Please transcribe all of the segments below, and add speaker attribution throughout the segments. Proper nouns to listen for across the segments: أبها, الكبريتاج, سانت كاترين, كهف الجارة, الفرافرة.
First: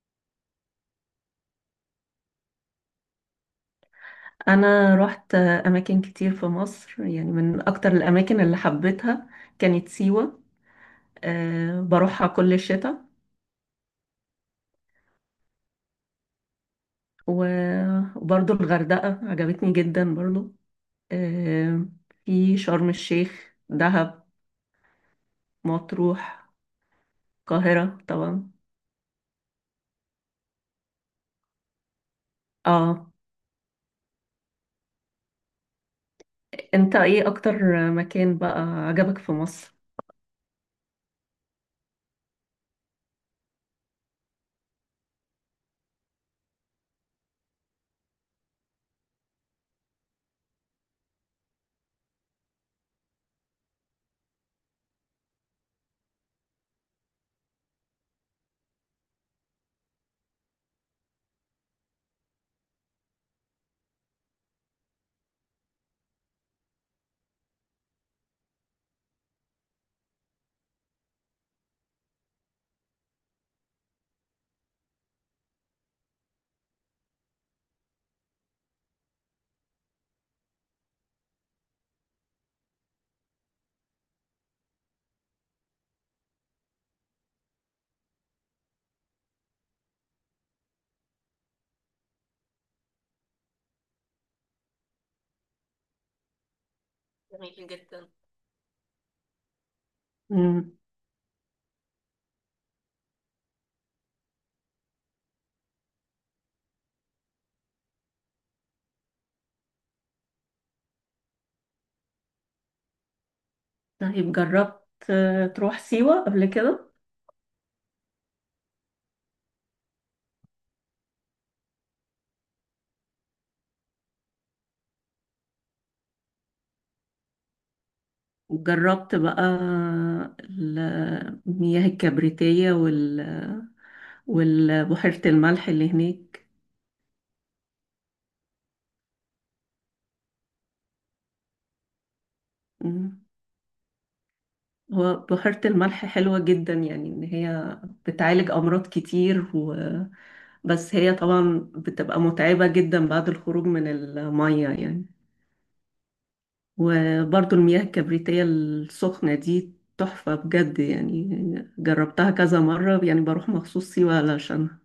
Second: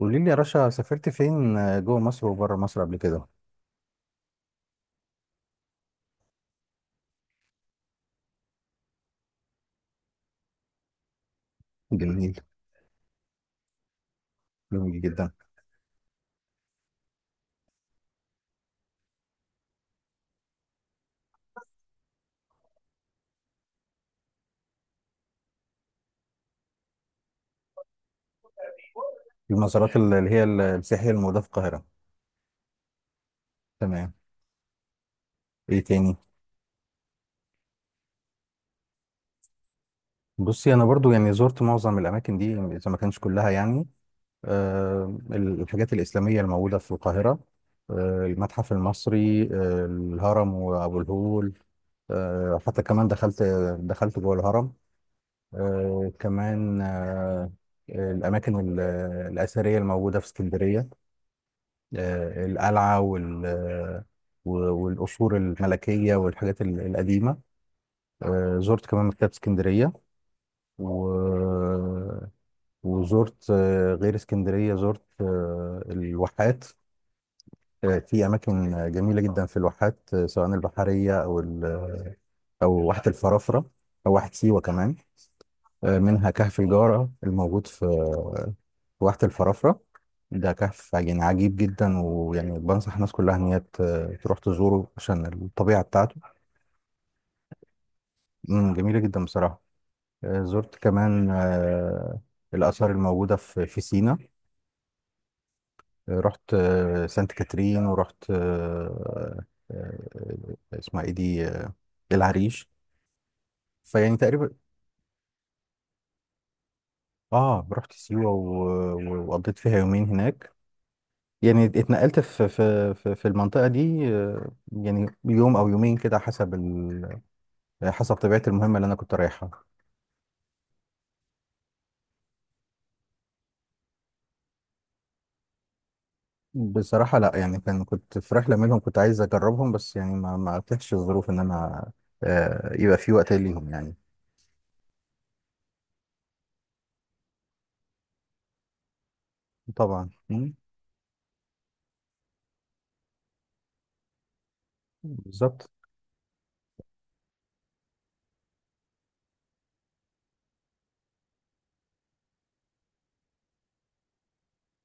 Speaker 1: قولي لي يا رشا، سافرت فين؟ جوه مصر وبره مصر قبل كده؟
Speaker 2: انا رحت اماكن كتير في مصر، يعني من اكتر الاماكن اللي حبيتها كانت سيوة. أه، بروحها
Speaker 1: جميل،
Speaker 2: كل الشتاء.
Speaker 1: جميل جدا.
Speaker 2: وبرضو الغردقة عجبتني جدا برضو. أه. في شرم الشيخ، دهب، مطروح، القاهرة طبعا.
Speaker 1: المزارات اللي هي السياحية الموجودة في القاهرة.
Speaker 2: اه.
Speaker 1: تمام. ايه تاني؟
Speaker 2: انت ايه اكتر مكان بقى عجبك في مصر؟
Speaker 1: بصي، انا برضو يعني زرت معظم الاماكن دي اذا ما كانش كلها يعني. الحاجات الاسلامية الموجودة في القاهرة، المتحف المصري، الهرم وابو الهول. حتى كمان دخلت جوه الهرم. آه، كمان آه، الاماكن الاثرية الموجودة في اسكندرية، القلعة وال آه، و- والقصور الملكية والحاجات القديمة. زرت كمان مكتبة اسكندرية و... وزرت غير اسكندرية زرت الواحات. في أماكن جميلة جدا في الواحات، سواء البحرية أو واحة الفرافرة أو واحة سيوة كمان. منها كهف الجارة، الموجود في واحة الفرافرة. ده كهف يعني عجيب جدا، ويعني بنصح الناس كلها ان هي تروح تزوره عشان الطبيعة بتاعته.
Speaker 2: جميل جدا.
Speaker 1: مم، جميلة جدا بصراحة. آه،
Speaker 2: مم.
Speaker 1: زرت كمان آه، الآثار الموجودة في سينا. رحت سانت كاترين، ورحت آه، آه، آه، اسمها ايه دي آه، العريش. فيعني
Speaker 2: طيب،
Speaker 1: تقريبا.
Speaker 2: جربت تروح سيوة قبل كده؟
Speaker 1: اه رحت سيوة وقضيت فيها يومين هناك. يعني اتنقلت في المنطقة دي يعني يوم او يومين كده، حسب طبيعة المهمة اللي أنا كنت
Speaker 2: وجربت
Speaker 1: رايحها.
Speaker 2: بقى المياه الكبريتية والبحيرة الملح اللي هناك.
Speaker 1: بصراحة لأ، يعني كان كنت في رحلة منهم كنت عايز أجربهم، بس يعني ما أتيحش الظروف إن أنا يبقى في
Speaker 2: مم.
Speaker 1: وقت ليهم يعني.
Speaker 2: هو بحيرة الملح حلوة جدا، يعني إن هي بتعالج أمراض كتير.
Speaker 1: طبعا. مم.
Speaker 2: بس هي طبعا بتبقى متعبة جدا بعد الخروج من المية، يعني.
Speaker 1: بالظبط.
Speaker 2: وبرضو المياه الكبريتية السخنة دي تحفة بجد، يعني جربتها كذا مرة، يعني بروح مخصوص سيوة علشانها.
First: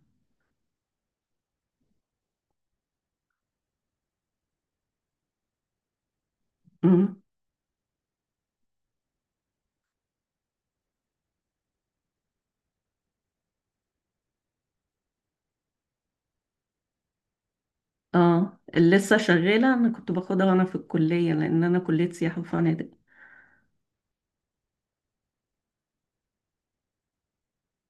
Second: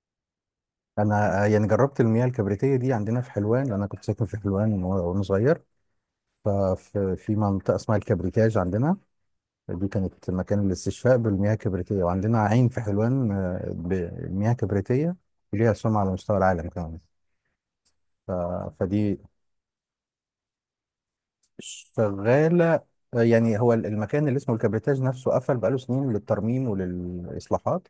Speaker 1: أنا يعني جربت المياه الكبريتية دي عندنا في حلوان، لأن أنا كنت ساكن في حلوان وأنا صغير. ففي
Speaker 2: مم.
Speaker 1: في منطقة اسمها الكبريتاج عندنا. دي كانت مكان الاستشفاء بالمياه الكبريتية، وعندنا عين في حلوان بمياه كبريتية ليها سمعة على مستوى العالم كمان.
Speaker 2: اه،
Speaker 1: ف-
Speaker 2: لسه
Speaker 1: فدي
Speaker 2: شغالة. انا كنت باخدها وانا في الكلية، لان انا كلية سياحة
Speaker 1: شغالة.
Speaker 2: وفنادق.
Speaker 1: يعني هو المكان اللي اسمه الكبريتاج نفسه قفل بقاله سنين للترميم وللإصلاحات.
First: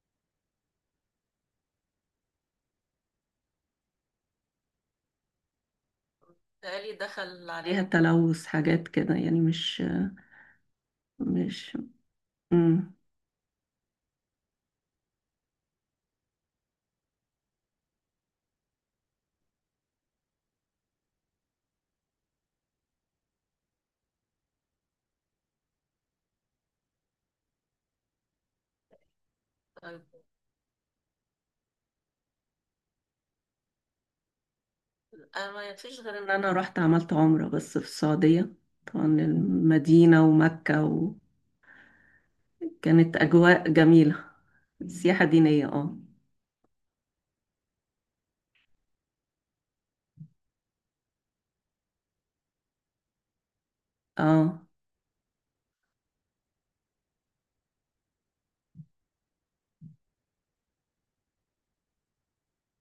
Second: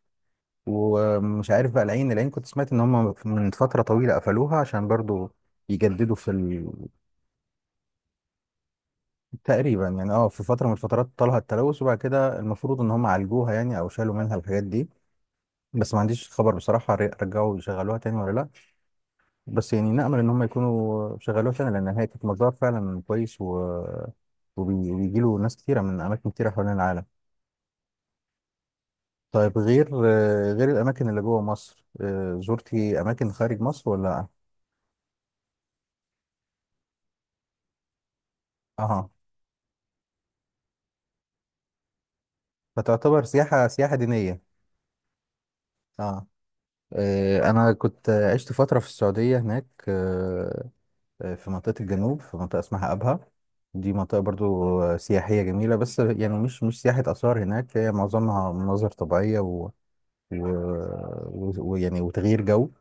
Speaker 1: ومش عارف بقى، العين، كنت سمعت إن هم من فترة طويلة قفلوها عشان برضو يجددوا في
Speaker 2: الله، ليها عليك تلوث حاجات كده يعني؟ مش
Speaker 1: تقريبا يعني. اه، في فترة من الفترات طالها
Speaker 2: مش
Speaker 1: التلوث، وبعد كده المفروض إن
Speaker 2: مم.
Speaker 1: هم عالجوها يعني، أو شالوا منها الحاجات دي. بس ما عنديش خبر بصراحة رجعوا يشغلوها تاني ولا لأ. بس يعني نأمل إن هم يكونوا شغلوها تاني، لأن هي كانت مزار فعلا كويس، وبيجي له ناس كتيرة من أماكن كتيرة حوالين العالم. طيب، غير
Speaker 2: طيب،
Speaker 1: غير الأماكن اللي جوه مصر، زرتي أماكن خارج مصر ولا لأ؟
Speaker 2: انا ما فيش غير ان انا رحت عملت عمرة بس في السعودية. طبعا
Speaker 1: أها.
Speaker 2: المدينة ومكة، وكانت
Speaker 1: فتعتبر سياحة
Speaker 2: اجواء
Speaker 1: سياحة
Speaker 2: جميلة.
Speaker 1: دينية.
Speaker 2: سياحة دينية، اه.
Speaker 1: أه. أنا كنت عشت فترة في السعودية هناك، في منطقة الجنوب، في منطقة اسمها أبها. دي منطقة برضو
Speaker 2: اه.
Speaker 1: سياحية جميلة، بس يعني مش سياحة آثار هناك، هي معظمها مناظر طبيعية و... ويعني وتغيير جو.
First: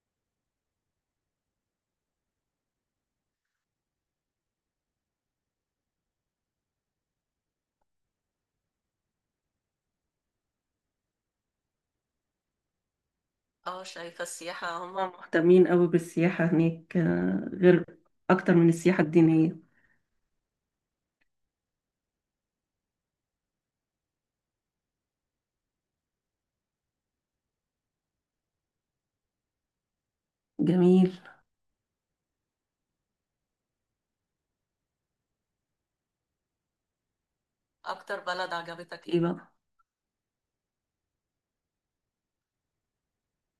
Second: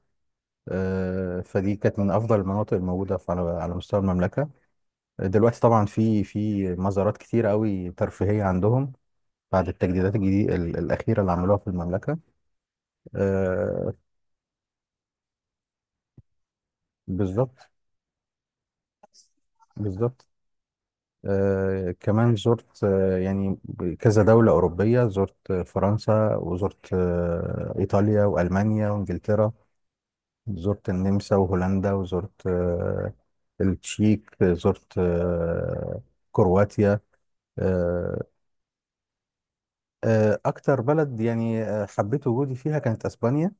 Speaker 1: فدي كانت من أفضل المناطق الموجودة على مستوى المملكة. دلوقتي طبعا في مزارات كتير قوي ترفيهية عندهم، بعد التجديدات الجديدة الأخيرة اللي عملوها في المملكة.
Speaker 2: اه،
Speaker 1: آه.
Speaker 2: شايفة السياحة هم مهتمين قوي بالسياحة هناك،
Speaker 1: بالظبط.
Speaker 2: غير اكتر من السياحة الدينية.
Speaker 1: بالظبط. آه، كمان زرت آه، يعني كذا دولة أوروبية. زرت فرنسا، وزرت إيطاليا، وألمانيا، وإنجلترا. زرت
Speaker 2: جميل.
Speaker 1: النمسا، وهولندا، وزرت التشيك، زرت كرواتيا.
Speaker 2: اكتر
Speaker 1: آه.
Speaker 2: بلد عجبتك، ايه ايه
Speaker 1: أكتر بلد يعني حبيت وجودي فيها كانت أسبانيا.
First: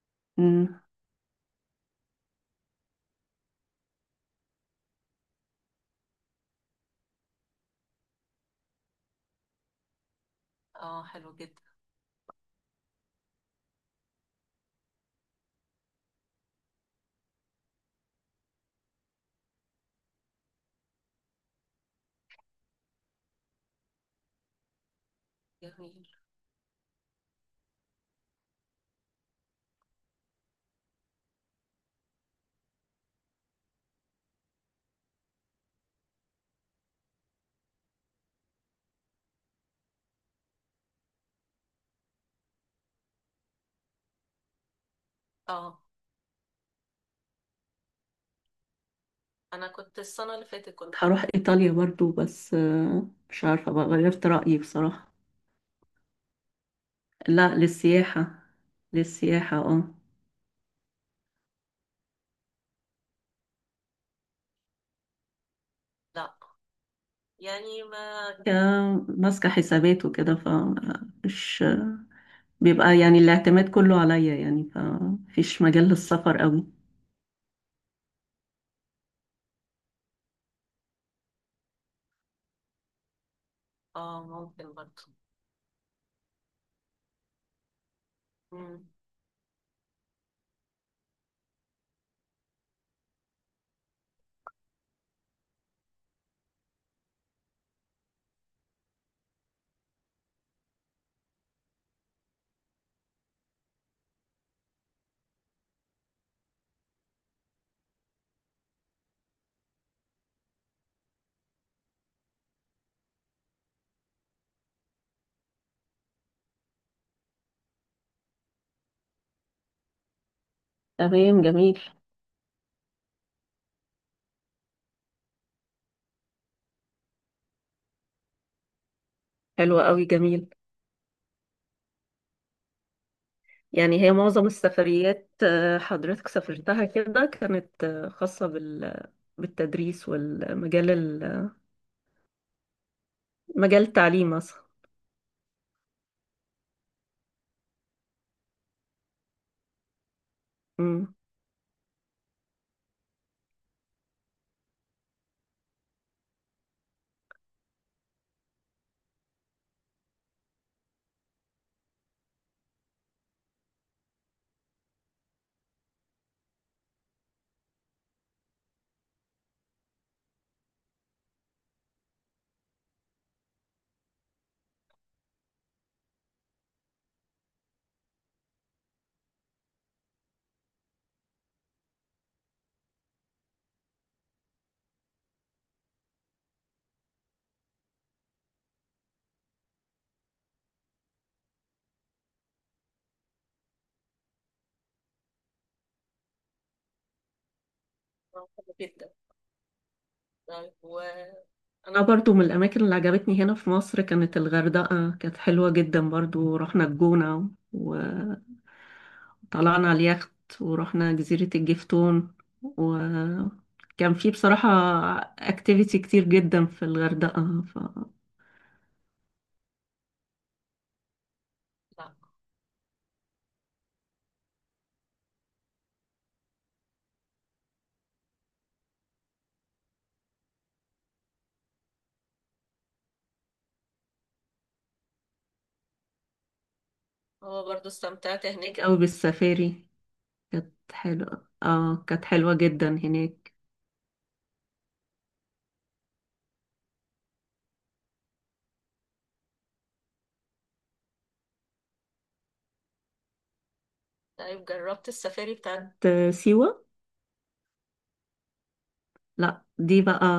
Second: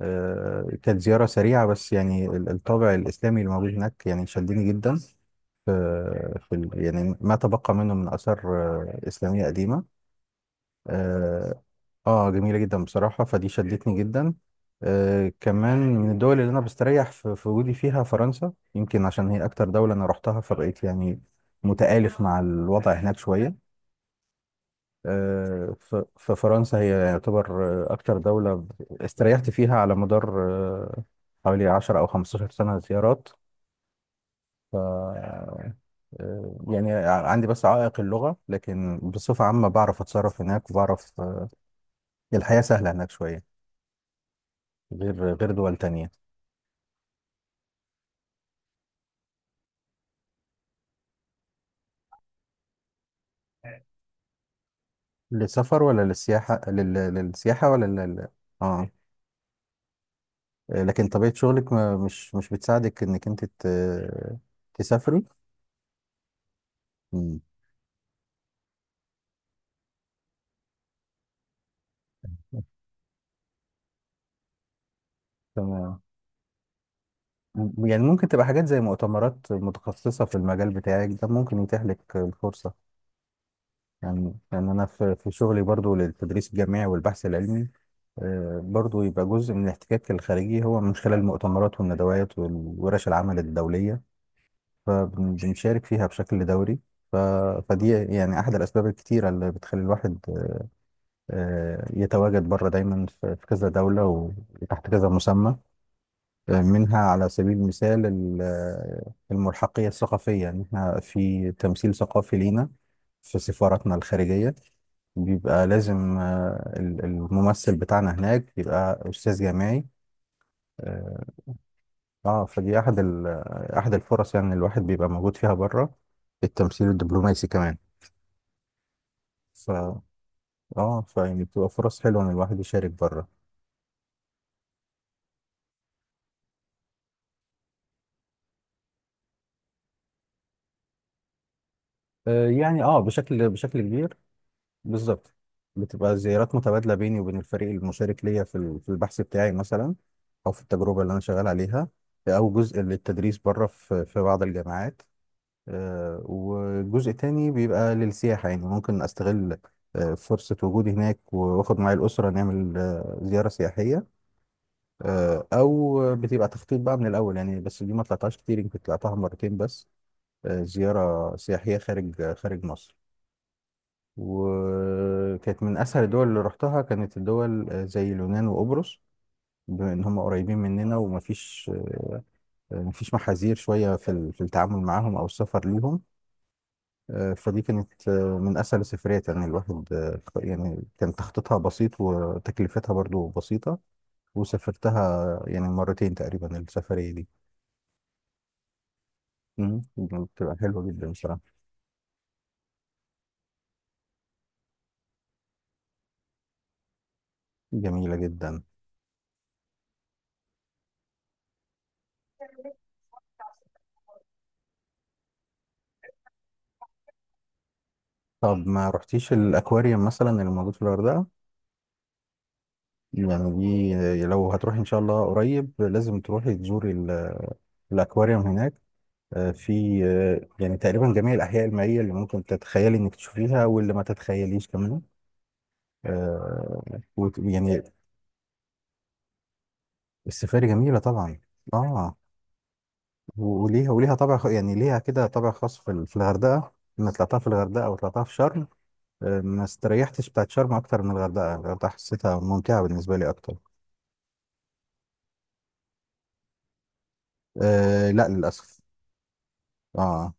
Speaker 2: بقى؟
Speaker 1: كانت زيارة سريعة، بس يعني الطابع الإسلامي اللي موجود هناك يعني شدني جدا. في, في يعني ما تبقى منه من آثار إسلامية قديمة.
Speaker 2: اه، حلو جدا.
Speaker 1: آه, جميلة جدا بصراحة، فدي شدتني جدا. آه، كمان من الدول اللي أنا بستريح في وجودي فيها فرنسا، يمكن عشان هي أكتر دولة أنا رحتها، فبقيت يعني متآلف مع الوضع هناك شوية.
Speaker 2: جميل.
Speaker 1: ففرنسا هي يعتبر أكتر دولة استريحت فيها على مدار آه، حوالي 10 أو 15 سنة زيارات. ف آه، يعني عندي بس عائق اللغة، لكن بصفة عامة بعرف أتصرف هناك، وبعرف الحياة سهلة هناك شوية، غير دول
Speaker 2: اه،
Speaker 1: تانية.
Speaker 2: انا كنت السنة اللي فاتت كنت هروح ايطاليا برضو، بس مش عارفة بقى، غيرت رأيي بصراحة.
Speaker 1: للسفر ولا للسياحة؟
Speaker 2: لا،
Speaker 1: للسياحة ولا
Speaker 2: للسياحة.
Speaker 1: اه.
Speaker 2: للسياحة، اه.
Speaker 1: لكن طبيعة شغلك ما مش مش بتساعدك إنك أنت تسافري.
Speaker 2: لا،
Speaker 1: مم.
Speaker 2: يعني ما ماسكة حسابات وكده، فمش بيبقى، يعني الاعتماد كله عليا يعني، فمفيش مجال
Speaker 1: تمام.
Speaker 2: للسفر قوي.
Speaker 1: يعني ممكن تبقى حاجات زي مؤتمرات متخصصة في المجال بتاعك ده، ممكن يتيح لك الفرصة.
Speaker 2: اه،
Speaker 1: يعني
Speaker 2: ممكن
Speaker 1: يعني أنا
Speaker 2: برضه.
Speaker 1: في شغلي برضو للتدريس الجامعي والبحث العلمي،
Speaker 2: مم.
Speaker 1: برضو يبقى جزء من الاحتكاك الخارجي هو من خلال المؤتمرات والندوات والورش العمل الدولية، فبنشارك فيها بشكل دوري. ف- فدي يعني أحد الأسباب الكتيرة اللي بتخلي الواحد يتواجد بره دايما في كذا دولة، وتحت كذا مسمى. منها على سبيل المثال الملحقية الثقافية، إن إحنا في تمثيل ثقافي لينا في سفاراتنا الخارجية، بيبقى لازم الممثل بتاعنا هناك يبقى أستاذ جامعي. اه.
Speaker 2: تمام. جميل.
Speaker 1: فدي أحد الفرص يعني الواحد بيبقى موجود فيها بره، التمثيل الدبلوماسي كمان. ف
Speaker 2: حلو قوي. جميل.
Speaker 1: اه فيعني بتبقى فرص حلوة إن الواحد يشارك بره.
Speaker 2: يعني هي معظم السفريات حضرتك سافرتها كده كانت خاصة بالتدريس، والمجال
Speaker 1: يعني اه بشكل
Speaker 2: مجال
Speaker 1: كبير.
Speaker 2: التعليم مثلا؟
Speaker 1: بالظبط. بتبقى زيارات متبادلة بيني وبين الفريق المشارك ليا في البحث بتاعي مثلا، أو في التجربة اللي
Speaker 2: أمم.
Speaker 1: أنا شغال عليها، أو جزء للتدريس بره في بعض الجامعات. وجزء تاني بيبقى للسياحة، يعني ممكن أستغل فرصة وجودي هناك، وآخد معايا الأسرة نعمل زيارة سياحية. أو بتبقى تخطيط بقى من الأول، يعني بس دي ما طلعتهاش كتير، يمكن طلعتها مرتين بس، زيارة سياحية خارج مصر. وكانت من اسهل الدول اللي رحتها كانت الدول زي اليونان وقبرص، بما ان هم قريبين مننا، ومفيش آه، مفيش محاذير شويه في التعامل معاهم او السفر ليهم. فدي كانت من اسهل السفريات، يعني الواحد يعني كان تخطيطها بسيط، وتكلفتها برضو بسيطه. وسافرتها يعني مرتين تقريبا السفريه دي.
Speaker 2: حلو جدا.
Speaker 1: مم. بتبقى
Speaker 2: طيب،
Speaker 1: حلوه جدا بصراحه.
Speaker 2: وأنا برضو من الأماكن اللي عجبتني هنا في مصر كانت الغردقة، كانت حلوة جدا برضو. رحنا الجونة
Speaker 1: جميله جدا.
Speaker 2: وطلعنا على اليخت، ورحنا جزيرة الجفتون، وكان في بصراحة اكتيفيتي كتير جدا في الغردقة.
Speaker 1: طب ما رحتيش الاكواريوم مثلا اللي موجود في الغردقه؟
Speaker 2: ف...
Speaker 1: يعني دي لو هتروحي ان شاء الله قريب لازم تروحي تزوري الاكواريوم هناك. آه، في آه، يعني تقريبا جميع الاحياء المائيه اللي ممكن تتخيلي انك تشوفيها، واللي ما تتخيليش كمان، آه،
Speaker 2: هو
Speaker 1: يعني.
Speaker 2: برضو استمتعت هناك أوي بالسفاري.
Speaker 1: السفاري
Speaker 2: كانت
Speaker 1: جميله طبعا.
Speaker 2: حلوة، اه،
Speaker 1: اه
Speaker 2: كانت حلوة جدا هناك.
Speaker 1: وليها طابع يعني ليها كده طابع خاص في الغردقه. لما طلعتها في الغردقه وطلعتها في شرم، ما استريحتش بتاعت شرم اكتر من الغردقه، الغردقه حسيتها ممتعه بالنسبه لي اكتر.
Speaker 2: طيب، جربت السفاري بتاعت سيوة؟
Speaker 1: آه لا للاسف.
Speaker 2: لا، دي بقى،
Speaker 1: اه.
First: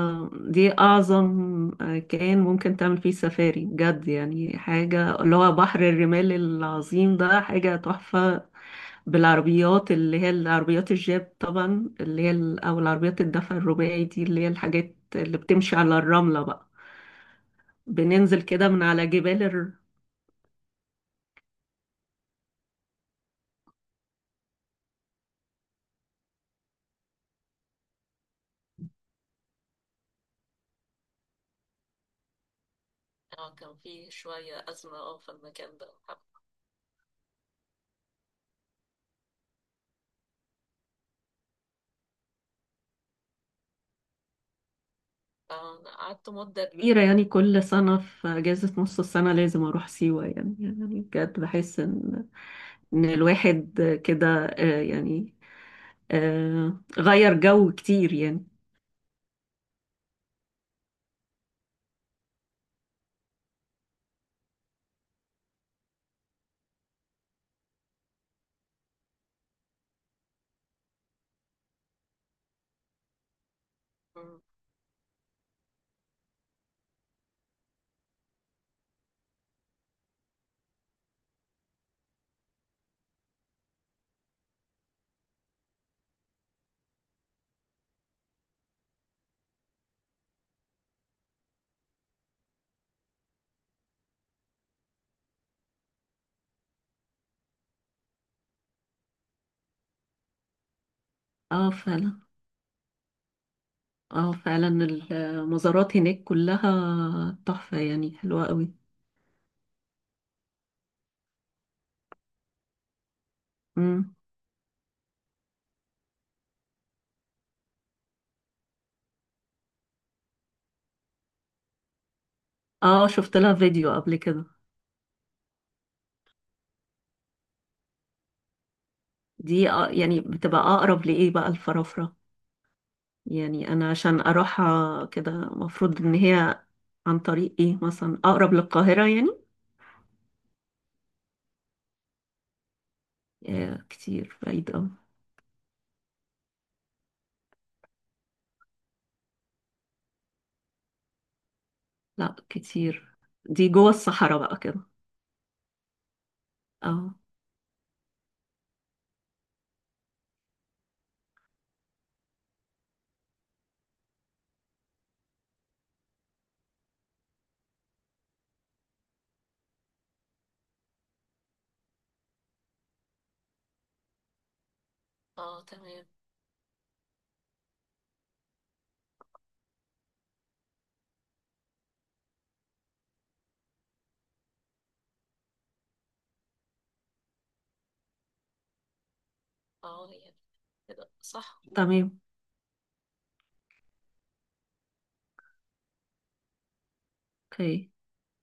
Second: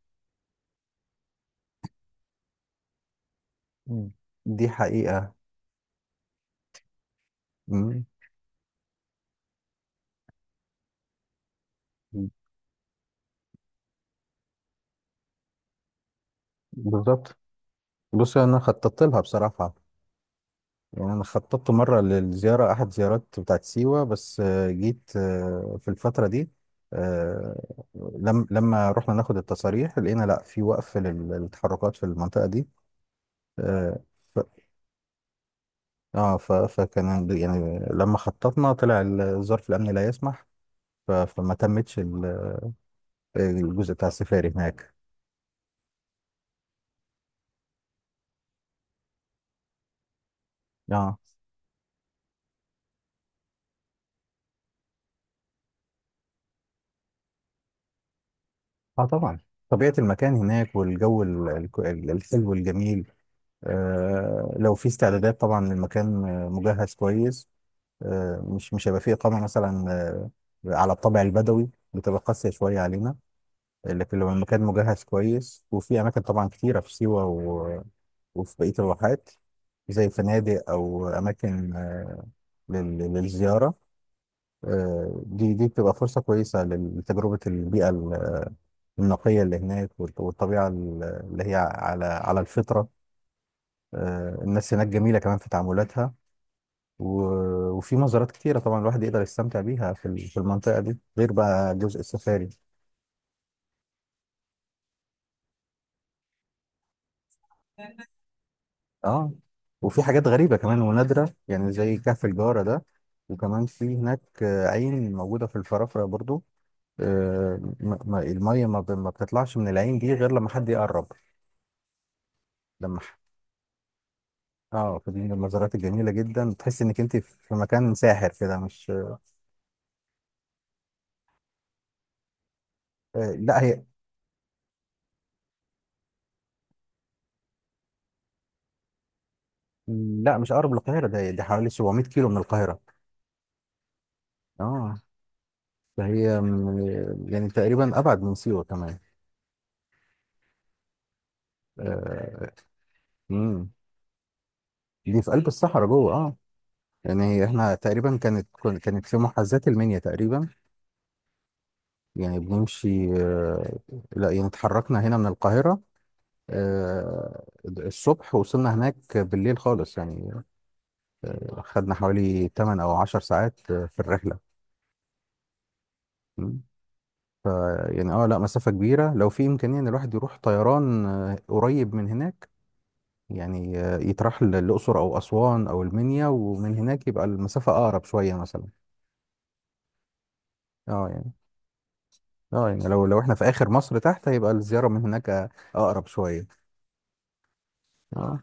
Speaker 2: دي أعظم. كان ممكن تعمل فيه سفاري بجد،
Speaker 1: مم.
Speaker 2: يعني
Speaker 1: دي
Speaker 2: حاجة،
Speaker 1: حقيقة.
Speaker 2: اللي هو بحر الرمال العظيم ده حاجة
Speaker 1: مم.
Speaker 2: تحفة. بالعربيات اللي هي العربيات الجيب طبعا، اللي هي أو العربيات الدفع الرباعي، دي اللي هي الحاجات اللي بتمشي على الرملة بقى.
Speaker 1: بالظبط. بص
Speaker 2: بننزل
Speaker 1: انا
Speaker 2: كده من
Speaker 1: خططت
Speaker 2: على
Speaker 1: لها
Speaker 2: جبال.
Speaker 1: بصراحه. يعني انا خططت مره للزياره، احد زيارات بتاعت سيوه، بس جيت في الفتره دي، آه، لم لما رحنا ناخد التصاريح لقينا لا، في وقف للتحركات في المنطقه دي.
Speaker 2: اه، كان
Speaker 1: آه،
Speaker 2: فيه
Speaker 1: ف...
Speaker 2: شوية أزمة، اه، في المكان ده.
Speaker 1: فكان يعني لما خططنا طلع ظرف الامن لا يسمح. فما تمتش الجزء بتاع السفاري هناك.
Speaker 2: فأنا قعدت مدة أميرة كبيرة، يعني كل سنة في أجازة نص السنة لازم أروح سيوة، يعني
Speaker 1: اه.
Speaker 2: بجد بحس إن الواحد كده، يعني غير جو كتير، يعني.
Speaker 1: اه طبعا. طبيعه المكان هناك والجو الحلو الجميل. لو في استعدادات طبعا، المكان مجهز كويس. مش هيبقى فيه إقامة مثلا على الطابع البدوي، بتبقى قاسية شوية علينا. لكن لو
Speaker 2: مم.
Speaker 1: المكان مجهز كويس، وفي أماكن طبعا كتيرة في سيوة، وفي بقية الواحات، زي فنادق أو أماكن للزيارة. دي بتبقى فرصة كويسة لتجربة البيئة النقية اللي هناك، والطبيعة اللي هي على الفطرة. الناس هناك جميلة كمان في تعاملاتها، وفي مزارات كتيرة طبعا الواحد يقدر يستمتع بيها في المنطقة دي، غير
Speaker 2: اه،
Speaker 1: بقى جزء
Speaker 2: فعلا.
Speaker 1: السفاري.
Speaker 2: اه، فعلا. المزارات هناك كلها تحفة، يعني حلوة قوي.
Speaker 1: اه. وفي حاجات غريبة كمان ونادرة، يعني زي كهف الجارة ده. وكمان في
Speaker 2: مم.
Speaker 1: هناك عين موجودة في الفرافرة برضو. المية ما بتطلعش من العين دي غير لما حد يقرب. لما
Speaker 2: اه،
Speaker 1: ح-
Speaker 2: شفت لها فيديو قبل كده.
Speaker 1: اه، فدي من المزارات الجميلة جدا، تحس انك انت في مكان ساحر كده، مش.
Speaker 2: دي يعني بتبقى أقرب لإيه بقى، الفرافرة؟
Speaker 1: لا
Speaker 2: يعني
Speaker 1: هي.
Speaker 2: انا عشان اروحها كده، مفروض ان هي عن طريق ايه مثلا؟ اقرب للقاهرة يعني؟
Speaker 1: لا، مش اقرب للقاهرة، ده دي حوالي 700 كيلو من القاهرة.
Speaker 2: كتير، بعيد اوي.
Speaker 1: اه. ده هي يعني تقريبا ابعد من سيوه كمان.
Speaker 2: لا،
Speaker 1: آه،
Speaker 2: كتير. دي
Speaker 1: امم.
Speaker 2: جوه الصحراء بقى كده.
Speaker 1: دي في قلب الصحراء جوه، اه.
Speaker 2: اه.
Speaker 1: يعني هي احنا تقريبا كانت في محاذاه المنيا تقريبا. يعني بنمشي لا، يعني اتحركنا هنا من القاهره الصبح، وصلنا هناك بالليل خالص يعني. خدنا حوالي 8 او 10 ساعات في الرحله.
Speaker 2: اه، تمام.
Speaker 1: مم. ف يعني اه لا، مسافه كبيره، لو في امكانيه ان الواحد يروح طيران قريب من هناك، يعني للأقصر أو أسوان أو المنيا، ومن هناك يبقى المسافة أقرب شوية مثلا.
Speaker 2: اه، يعني
Speaker 1: اه
Speaker 2: كده
Speaker 1: يعني،
Speaker 2: صح، تمام.
Speaker 1: اه يعني، لو احنا في آخر مصر تحت، يبقى الزيارة من هناك أقرب شوية.
Speaker 2: اوكي.
Speaker 1: اه.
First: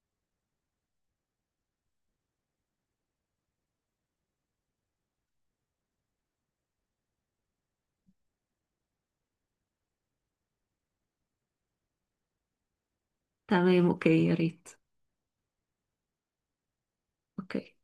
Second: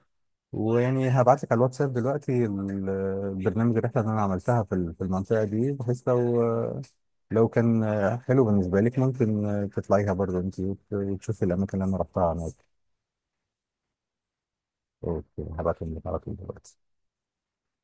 Speaker 1: ويعني هبعت لك على الواتساب دلوقتي البرنامج الرحلة اللي أنا عملتها في المنطقة دي، بحيث لو لو كان حلو بالنسبة لك ممكن تطلعيها برضه أنت، وتشوفي الأماكن اللي أنا رحتها هناك.
Speaker 2: تمام، اوكي، يا ريت.
Speaker 1: أوكي. هبعتهم لك على طول دلوقتي.
Speaker 2: اوكي.